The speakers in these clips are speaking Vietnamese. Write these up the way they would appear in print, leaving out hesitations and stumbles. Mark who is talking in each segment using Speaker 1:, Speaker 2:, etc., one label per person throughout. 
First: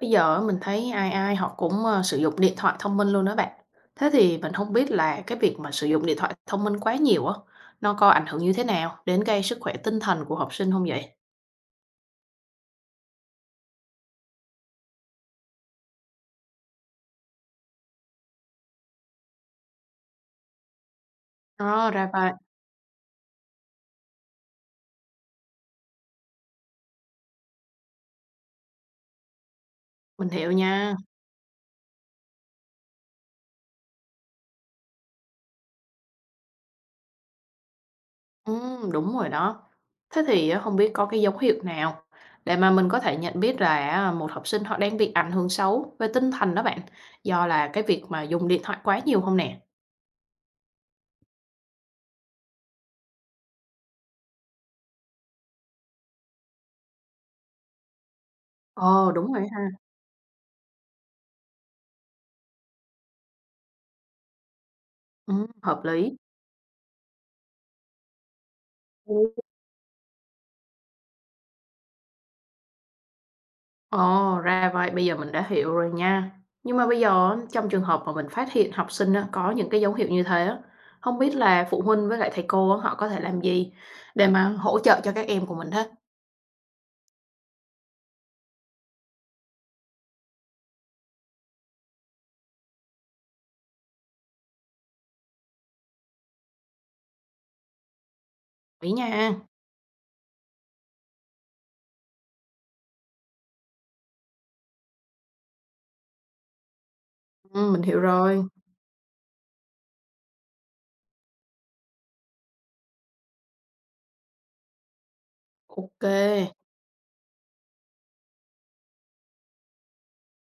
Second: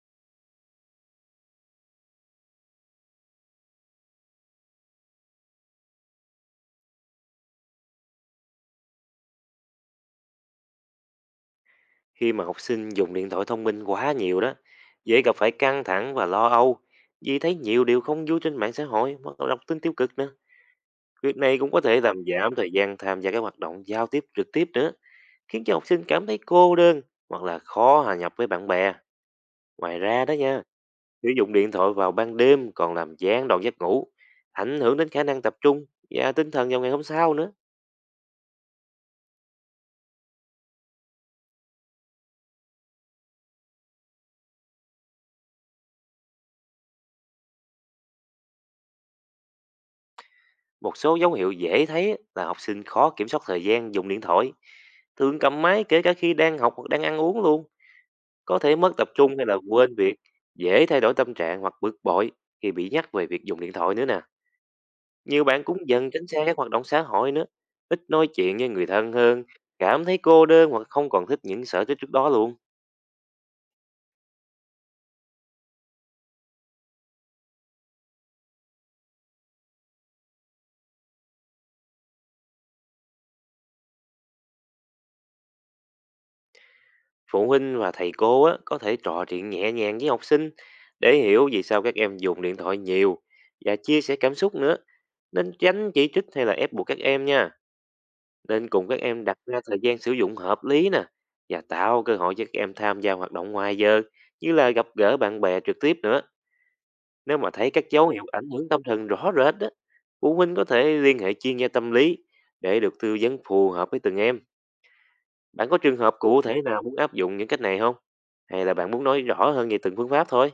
Speaker 1: Bây giờ á mình thấy ai ai họ cũng, sử dụng điện thoại thông minh luôn đó bạn. Thế thì mình không biết là cái việc mà sử dụng điện thoại thông minh quá nhiều á, nó có ảnh hưởng như thế nào đến cái sức khỏe tinh thần của học sinh không vậy?
Speaker 2: Khi mà học sinh dùng điện thoại thông minh quá nhiều đó, dễ gặp phải căng thẳng và lo âu, vì thấy nhiều điều không vui trên mạng xã hội hoặc là đọc tin tiêu cực nữa. Việc này cũng có
Speaker 1: Ờ,
Speaker 2: thể
Speaker 1: ra
Speaker 2: làm
Speaker 1: vậy,
Speaker 2: giảm thời gian tham gia các hoạt động giao tiếp trực tiếp nữa, khiến cho học sinh cảm thấy cô đơn hoặc là khó hòa nhập với bạn bè. Ngoài ra
Speaker 1: mình
Speaker 2: đó
Speaker 1: hiểu
Speaker 2: nha,
Speaker 1: nha.
Speaker 2: sử dụng điện thoại vào ban đêm còn làm gián đoạn giấc ngủ, ảnh hưởng đến khả năng tập trung và tinh thần vào ngày hôm sau nữa.
Speaker 1: Đúng rồi đó. Thế thì á hông biết có cái dấu hiệu nào để mà mình có thể nhận biết là à, một học sinh họ đang bị ảnh hưởng xấu về tinh thần đó bạn, do là cái việc mà dùng điện thoại quá nhiều không nè?
Speaker 2: Một số dấu hiệu dễ thấy là học sinh khó kiểm soát thời gian dùng điện thoại, thường cầm máy kể cả khi đang học hoặc đang ăn uống luôn, có thể mất tập
Speaker 1: Ờ, đúng
Speaker 2: trung hay
Speaker 1: rồi
Speaker 2: là
Speaker 1: ha.
Speaker 2: quên việc, dễ thay đổi tâm trạng hoặc bực bội khi bị nhắc về việc dùng điện thoại nữa nè. Nhiều bạn
Speaker 1: Hợp
Speaker 2: cũng dần
Speaker 1: lý.
Speaker 2: tránh xa các hoạt động xã hội nữa, ít nói chuyện với người thân hơn, cảm thấy cô đơn hoặc không còn thích những sở thích trước đó luôn.
Speaker 1: Ồ, ra vậy, bây giờ mình đã hiểu rồi nha. Nhưng mà bây giờ á, trong trường hợp mà mình phát hiện học sinh á, có những cái dấu hiệu như thế á, không biết là phụ huynh với lại thầy cô á, họ có thể làm gì để mà hỗ trợ cho các em của mình thế.
Speaker 2: Phụ huynh và thầy cô á, có thể trò chuyện nhẹ nhàng với học sinh để hiểu vì sao các em dùng điện thoại nhiều và chia sẻ cảm xúc nữa. Nên tránh chỉ trích hay là ép buộc các em nha. Nên cùng
Speaker 1: Ý
Speaker 2: các
Speaker 1: nha.
Speaker 2: em đặt ra thời gian sử dụng hợp lý nè, và tạo cơ hội cho các em tham gia hoạt động ngoài giờ như là gặp gỡ bạn bè trực tiếp nữa. Nếu mà
Speaker 1: Ừ,
Speaker 2: thấy
Speaker 1: mình
Speaker 2: các
Speaker 1: hiểu
Speaker 2: dấu hiệu
Speaker 1: rồi.
Speaker 2: ảnh hưởng tâm thần rõ rệt đó, phụ huynh có thể liên hệ chuyên gia tâm lý để được tư vấn phù hợp với từng em. Bạn có trường
Speaker 1: Ok.
Speaker 2: hợp cụ thể nào muốn áp dụng những cách này không? Hay là bạn muốn nói rõ hơn về từng phương pháp thôi?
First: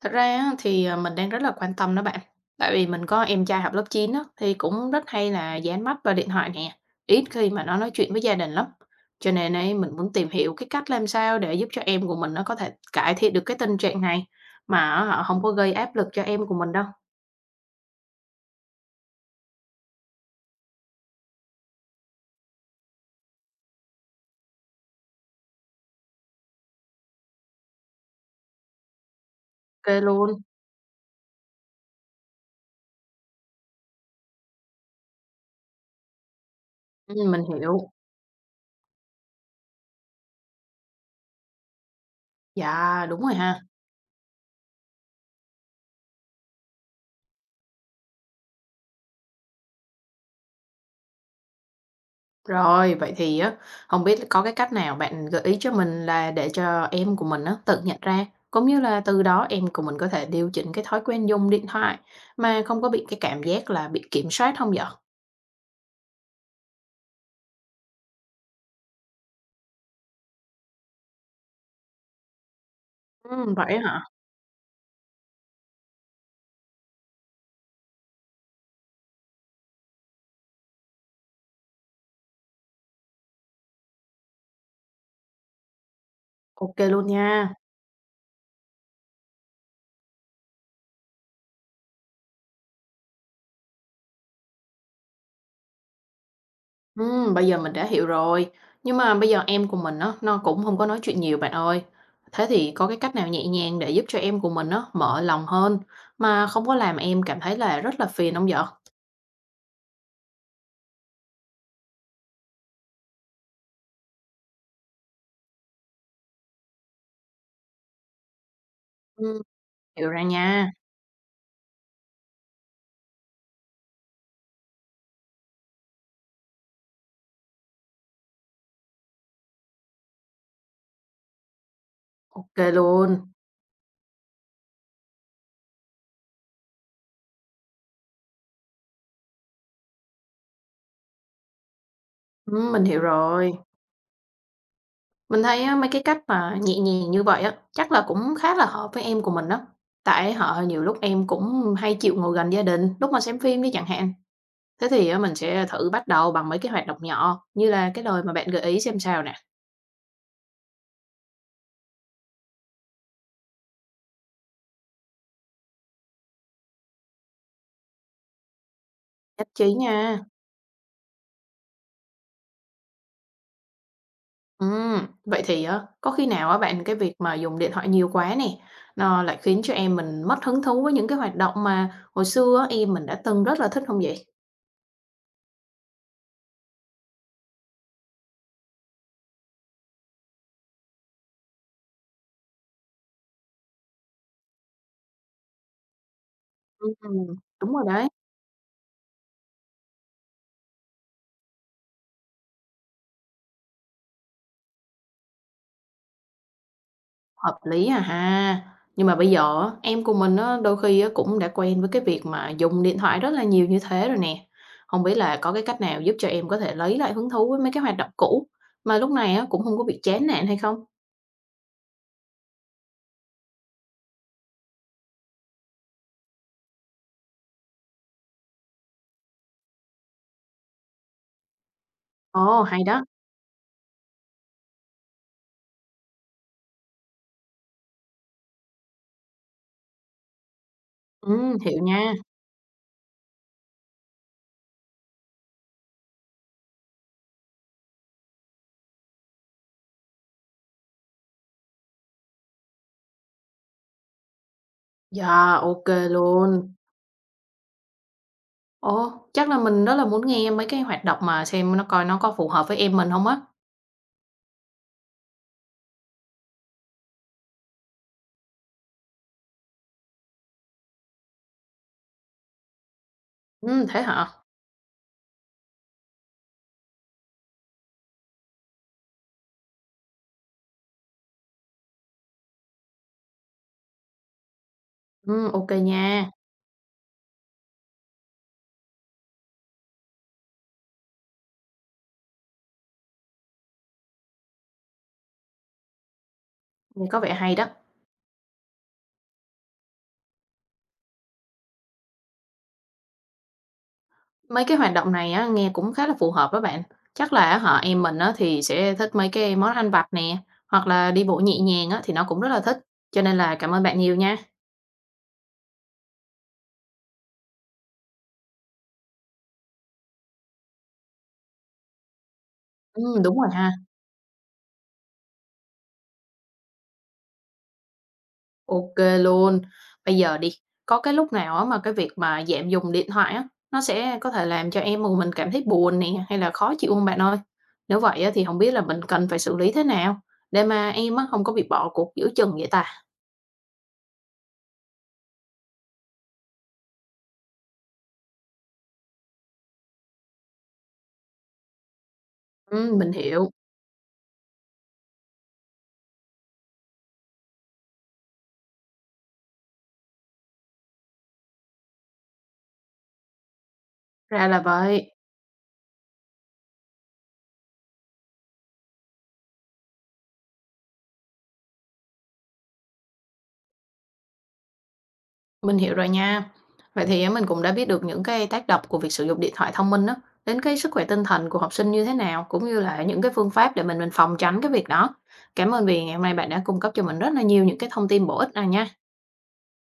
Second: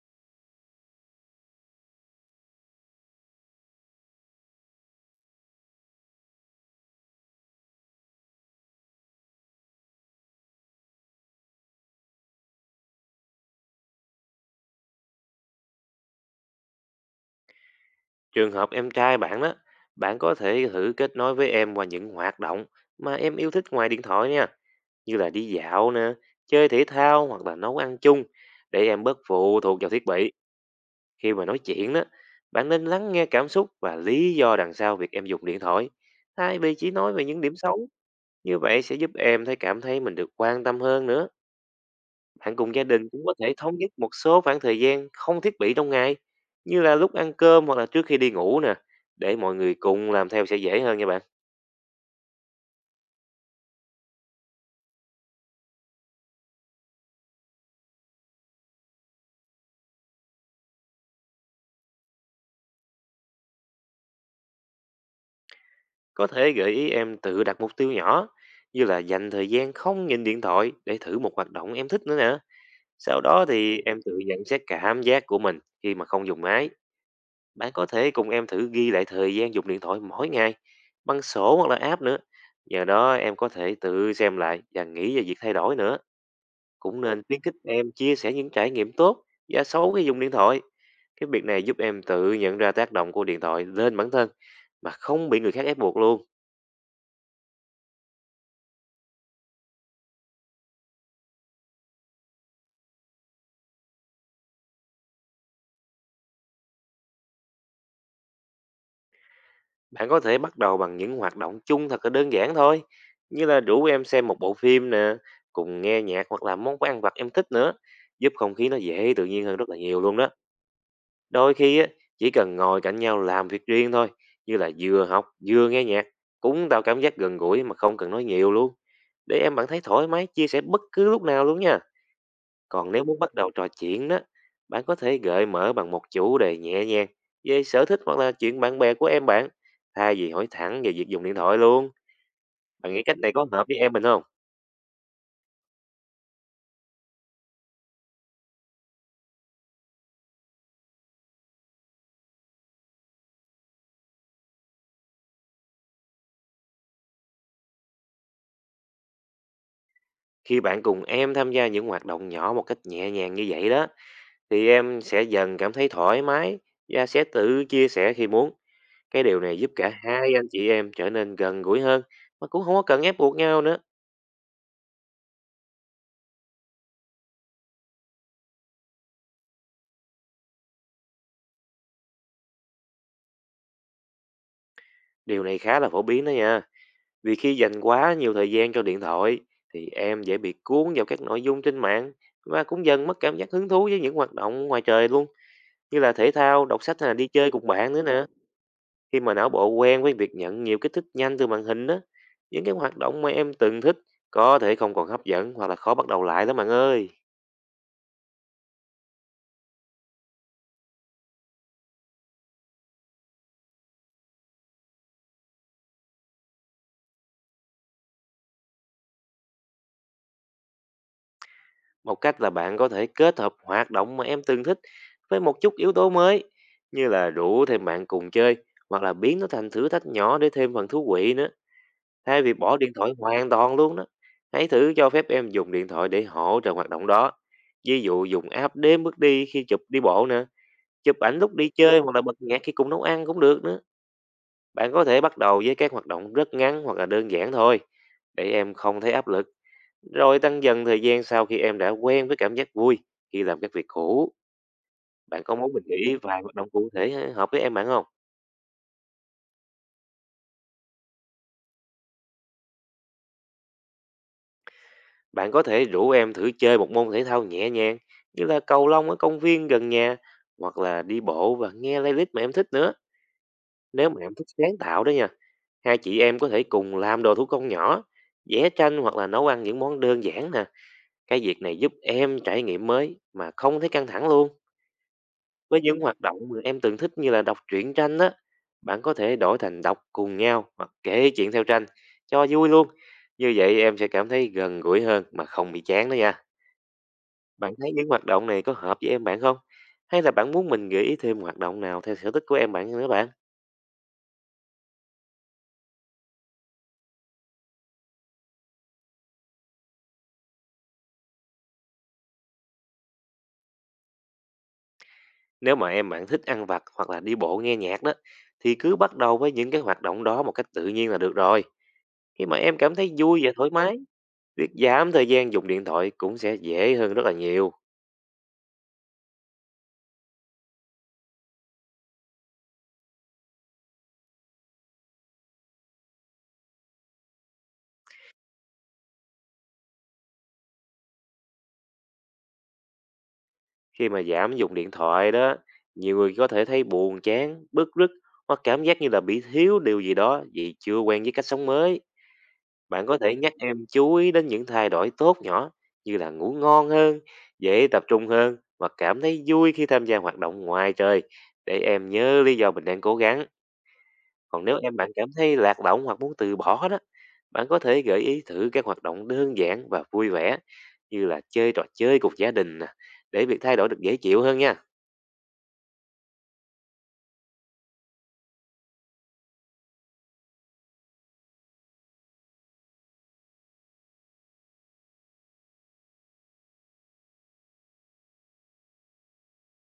Speaker 1: Thật ra á thì, mình đang rất là quan tâm đó bạn, tại vì mình có em trai học lớp 9 á, thì cũng rất hay là dán mắt vào điện thoại nè, ít khi mà nó nói chuyện với gia đình lắm. Cho nên ấy mình muốn tìm hiểu cái cách làm sao để giúp cho em của mình nó có thể cải thiện được cái tình trạng này, mà á hả có gây áp lực cho em của mình đâu.
Speaker 2: Trường hợp em trai bạn đó, bạn có thể thử kết nối với em qua những hoạt động mà em yêu thích ngoài điện thoại nha, như là đi dạo nè, chơi thể thao hoặc là nấu ăn chung, để em bớt phụ thuộc vào
Speaker 1: Kê
Speaker 2: thiết
Speaker 1: luôn.
Speaker 2: bị. Khi mà nói chuyện đó, bạn nên lắng nghe cảm xúc và lý do đằng sau việc em dùng điện thoại, thay vì chỉ nói về
Speaker 1: Mình
Speaker 2: những điểm
Speaker 1: hiểu.
Speaker 2: xấu. Như vậy sẽ giúp em thấy cảm thấy mình được quan tâm hơn nữa. Bạn cùng gia
Speaker 1: Dạ,
Speaker 2: đình
Speaker 1: đúng
Speaker 2: cũng
Speaker 1: rồi
Speaker 2: có thể
Speaker 1: ha.
Speaker 2: thống nhất một số khoảng thời gian không thiết bị trong ngày, như là lúc ăn cơm hoặc là trước khi đi ngủ nè, để mọi người cùng làm theo sẽ dễ hơn nha bạn.
Speaker 1: Rồi, vậy thì á, không biết có cái cách nào bạn gợi ý cho mình là để cho em của mình á tự nhận ra, cũng như là từ đó em của mình có thể điều chỉnh cái thói quen dùng điện thoại mà không có bị cái cảm giác là bị kiểm soát không vậy?
Speaker 2: Có thể gợi ý em tự đặt mục tiêu nhỏ, như là dành thời gian không nhìn điện thoại để thử một hoạt động em thích nữa nè. Sau đó
Speaker 1: Vậy
Speaker 2: thì em
Speaker 1: hả?
Speaker 2: tự nhận xét cảm giác của mình khi mà không dùng máy. Bạn có thể cùng em thử ghi lại thời gian dùng điện thoại mỗi ngày bằng sổ hoặc là app nữa. Nhờ đó em có thể tự xem lại và nghĩ về việc thay đổi nữa.
Speaker 1: Ok
Speaker 2: Cũng
Speaker 1: luôn
Speaker 2: nên khuyến
Speaker 1: nha.
Speaker 2: khích em chia sẻ những trải nghiệm tốt và xấu khi dùng điện thoại. Cái việc này giúp em tự nhận ra tác động của điện thoại lên bản thân mà không bị người khác ép buộc luôn.
Speaker 1: Bây giờ mình đã hiểu rồi, nhưng mà bây giờ em của mình á, nó cũng không có nói chuyện nhiều bạn ơi. Thế thì có cái cách nào nhẹ nhàng để giúp cho em của mình á mở lòng hơn mà không có làm em cảm thấy là rất là phiền không vậy?
Speaker 2: Bạn có thể bắt đầu bằng những hoạt động chung thật là đơn giản thôi, như là rủ em xem một bộ phim nè, cùng nghe nhạc hoặc là món ăn vặt em thích nữa, giúp không khí nó dễ tự
Speaker 1: Ừm,
Speaker 2: nhiên hơn rất là nhiều
Speaker 1: hiểu
Speaker 2: luôn
Speaker 1: ra
Speaker 2: đó.
Speaker 1: nha.
Speaker 2: Đôi khi á, chỉ cần ngồi cạnh nhau làm việc riêng thôi, như là vừa học vừa nghe nhạc, cũng tạo cảm giác gần gũi mà không cần nói nhiều luôn. Để em bạn thấy thoải mái chia sẻ bất cứ lúc nào luôn nha.
Speaker 1: Ok
Speaker 2: Còn nếu
Speaker 1: luôn.
Speaker 2: muốn bắt đầu trò chuyện đó, bạn có thể gợi mở bằng một chủ đề nhẹ nhàng về sở thích hoặc là chuyện bạn bè của em bạn, thay vì hỏi thẳng về việc dùng điện thoại luôn.
Speaker 1: Mình
Speaker 2: Bạn
Speaker 1: hiểu
Speaker 2: nghĩ cách này có
Speaker 1: rồi.
Speaker 2: hợp với em mình không?
Speaker 1: Mình thấy á, mấy cái cách mà nhẹ nhàng như vậy á, chắc là cũng khá là hợp với em của mình đó. Tại họ nhiều lúc em cũng hay chịu ngồi gần gia đình, lúc mà xem phim đi chẳng hạn. Thế thì á, mình sẽ thử bắt đầu bằng mấy cái hoạt động nhỏ, như là cái lời mà bạn gợi ý xem sao nè.
Speaker 2: Khi bạn cùng em tham gia những hoạt động nhỏ một cách nhẹ nhàng như vậy đó, thì em sẽ dần cảm thấy thoải mái và sẽ tự chia sẻ khi muốn. Cái điều
Speaker 1: Nhất
Speaker 2: này giúp
Speaker 1: trí
Speaker 2: cả
Speaker 1: nha.
Speaker 2: hai anh chị em trở nên gần gũi hơn mà cũng không có cần ép buộc nhau nữa.
Speaker 1: Vậy thì á, có khi nào á bạn cái việc mà dùng điện thoại nhiều quá nè, nó lại khiến cho em mình mất hứng thú với những cái hoạt động mà hồi xưa á, em mình đã từng rất là thích không vậy?
Speaker 2: Điều này khá là phổ biến đó nha. Vì khi dành quá nhiều thời gian cho điện thoại thì em dễ bị cuốn vào các nội dung trên mạng và cũng dần mất cảm giác hứng thú với những hoạt động ngoài trời luôn, như là thể thao, đọc sách hay là
Speaker 1: Ừm,
Speaker 2: đi chơi cùng
Speaker 1: đúng rồi
Speaker 2: bạn nữa
Speaker 1: đấy.
Speaker 2: nè. Khi mà não bộ quen với việc nhận nhiều kích thích nhanh từ màn hình đó, những cái hoạt động mà em từng thích có thể không còn hấp dẫn hoặc là khó bắt đầu lại đó bạn ơi.
Speaker 1: Hợp lý à ha. Nhưng mà bây giờ á, em của mình á, đôi khi á, cũng đã quen với cái việc mà dùng điện thoại rất là nhiều như thế rồi nè. Không biết là có cái cách nào giúp cho em có thể lấy lại hứng thú với mấy cái hoạt động cũ mà lúc này á, cũng không có bị chán nản hay không?
Speaker 2: Một cách là bạn có thể kết hợp hoạt động mà em từng thích với một chút yếu tố mới, như là rủ thêm bạn cùng chơi hoặc là biến nó thành thử thách nhỏ để thêm phần thú vị nữa. Thay vì
Speaker 1: Ồ,
Speaker 2: bỏ
Speaker 1: hay
Speaker 2: điện
Speaker 1: đó.
Speaker 2: thoại hoàn toàn luôn đó, hãy thử cho phép em dùng điện thoại để hỗ trợ hoạt động đó. Ví dụ dùng app đếm bước đi khi chụp đi bộ nè, chụp ảnh lúc
Speaker 1: Ừ,
Speaker 2: đi
Speaker 1: hiểu
Speaker 2: chơi
Speaker 1: nha.
Speaker 2: hoặc là bật nhạc khi cùng nấu ăn cũng được nữa. Bạn có thể bắt đầu với các hoạt động rất ngắn hoặc là đơn giản thôi, để em không thấy áp lực. Rồi tăng dần thời gian sau khi em đã quen với cảm giác vui khi làm các việc cũ. Bạn có
Speaker 1: Dạ,
Speaker 2: muốn mình
Speaker 1: ok
Speaker 2: nghĩ vài hoạt động
Speaker 1: luôn.
Speaker 2: cụ thể hợp với em bạn không?
Speaker 1: Ồ, chắc là mình rất là muốn nghe mấy cái hoạt động mà xem nó coi nó có phù hợp với em mình không á.
Speaker 2: Bạn có thể rủ em thử chơi một môn thể thao nhẹ nhàng như là cầu lông ở công viên gần nhà, hoặc là đi bộ và nghe playlist mà em thích nữa.
Speaker 1: Ừ, thế
Speaker 2: Nếu mà
Speaker 1: hả?
Speaker 2: em thích sáng tạo đó nha, hai chị em có thể cùng làm đồ thủ công nhỏ, vẽ tranh hoặc là nấu ăn những món đơn giản nè. Cái việc này giúp em trải nghiệm mới mà không thấy căng thẳng luôn.
Speaker 1: Ừ, ok
Speaker 2: Với những hoạt
Speaker 1: nha.
Speaker 2: động mà em từng thích như là đọc truyện tranh đó, bạn có thể đổi thành đọc cùng nhau hoặc kể chuyện theo tranh cho vui luôn. Như vậy em sẽ cảm thấy gần gũi hơn mà không bị chán đó nha.
Speaker 1: Nghe có vẻ hay đó.
Speaker 2: Bạn thấy những hoạt động này có hợp với em bạn không? Hay là bạn muốn mình gợi ý thêm hoạt động nào theo sở thích của em bạn nữa bạn?
Speaker 1: Mấy cái hoạt động này á, nghe cũng khá là phù hợp đó bạn. Chắc là á hả, em mình á, thì sẽ thích mấy cái món ăn vặt nè, hoặc là đi bộ nhẹ nhàng á, thì nó cũng rất là thích. Cho nên là cảm ơn bạn nhiều nha.
Speaker 2: Nếu mà em bạn thích ăn vặt hoặc là đi bộ nghe nhạc đó, thì cứ bắt đầu với những cái hoạt động đó một cách tự nhiên là được rồi. Khi mà em cảm thấy
Speaker 1: Đúng
Speaker 2: vui
Speaker 1: rồi
Speaker 2: và
Speaker 1: ha.
Speaker 2: thoải mái, việc giảm thời gian dùng điện thoại cũng sẽ dễ hơn rất là nhiều.
Speaker 1: Ok luôn. Bây giờ đi, có cái lúc nào á, mà cái việc mà giảm dùng điện thoại á, nó sẽ có thể làm cho em của mình cảm thấy buồn nè, hay là khó chịu hông bạn ơi? Nếu vậy á, thì không biết là mình cần phải xử lý thế nào để mà em á, không có bị bỏ cuộc giữa chừng vậy ta?
Speaker 2: Khi mà giảm dùng điện thoại đó, nhiều người có thể thấy buồn chán, bức rứt hoặc cảm giác như là bị thiếu điều gì đó vì chưa quen với cách sống mới. Bạn
Speaker 1: Mình
Speaker 2: có thể
Speaker 1: hiểu,
Speaker 2: nhắc em chú ý đến những thay đổi tốt nhỏ như là ngủ ngon hơn, dễ tập trung hơn và cảm thấy vui khi tham gia hoạt động ngoài trời, để em nhớ lý do mình đang cố gắng.
Speaker 1: ra là
Speaker 2: Còn nếu em bạn
Speaker 1: vậy.
Speaker 2: cảm thấy lạc lõng hoặc muốn từ bỏ đó, bạn có thể gợi ý thử các hoạt động đơn giản và vui vẻ như là chơi trò chơi cùng gia đình nè, để việc thay đổi được dễ chịu hơn nha.
Speaker 1: Mình hiểu rồi nha. Vậy thì á, mình cũng đã biết được những cái tác động của việc sử dụng điện thoại thông minh đó đến cái sức khỏe tinh thần của học sinh như thế nào, cũng như là những cái phương pháp để mình phòng tránh cái việc đó. Cảm ơn vì ngày hôm nay bạn đã cung cấp cho mình rất là nhiều những cái thông tin bổ ích này nha.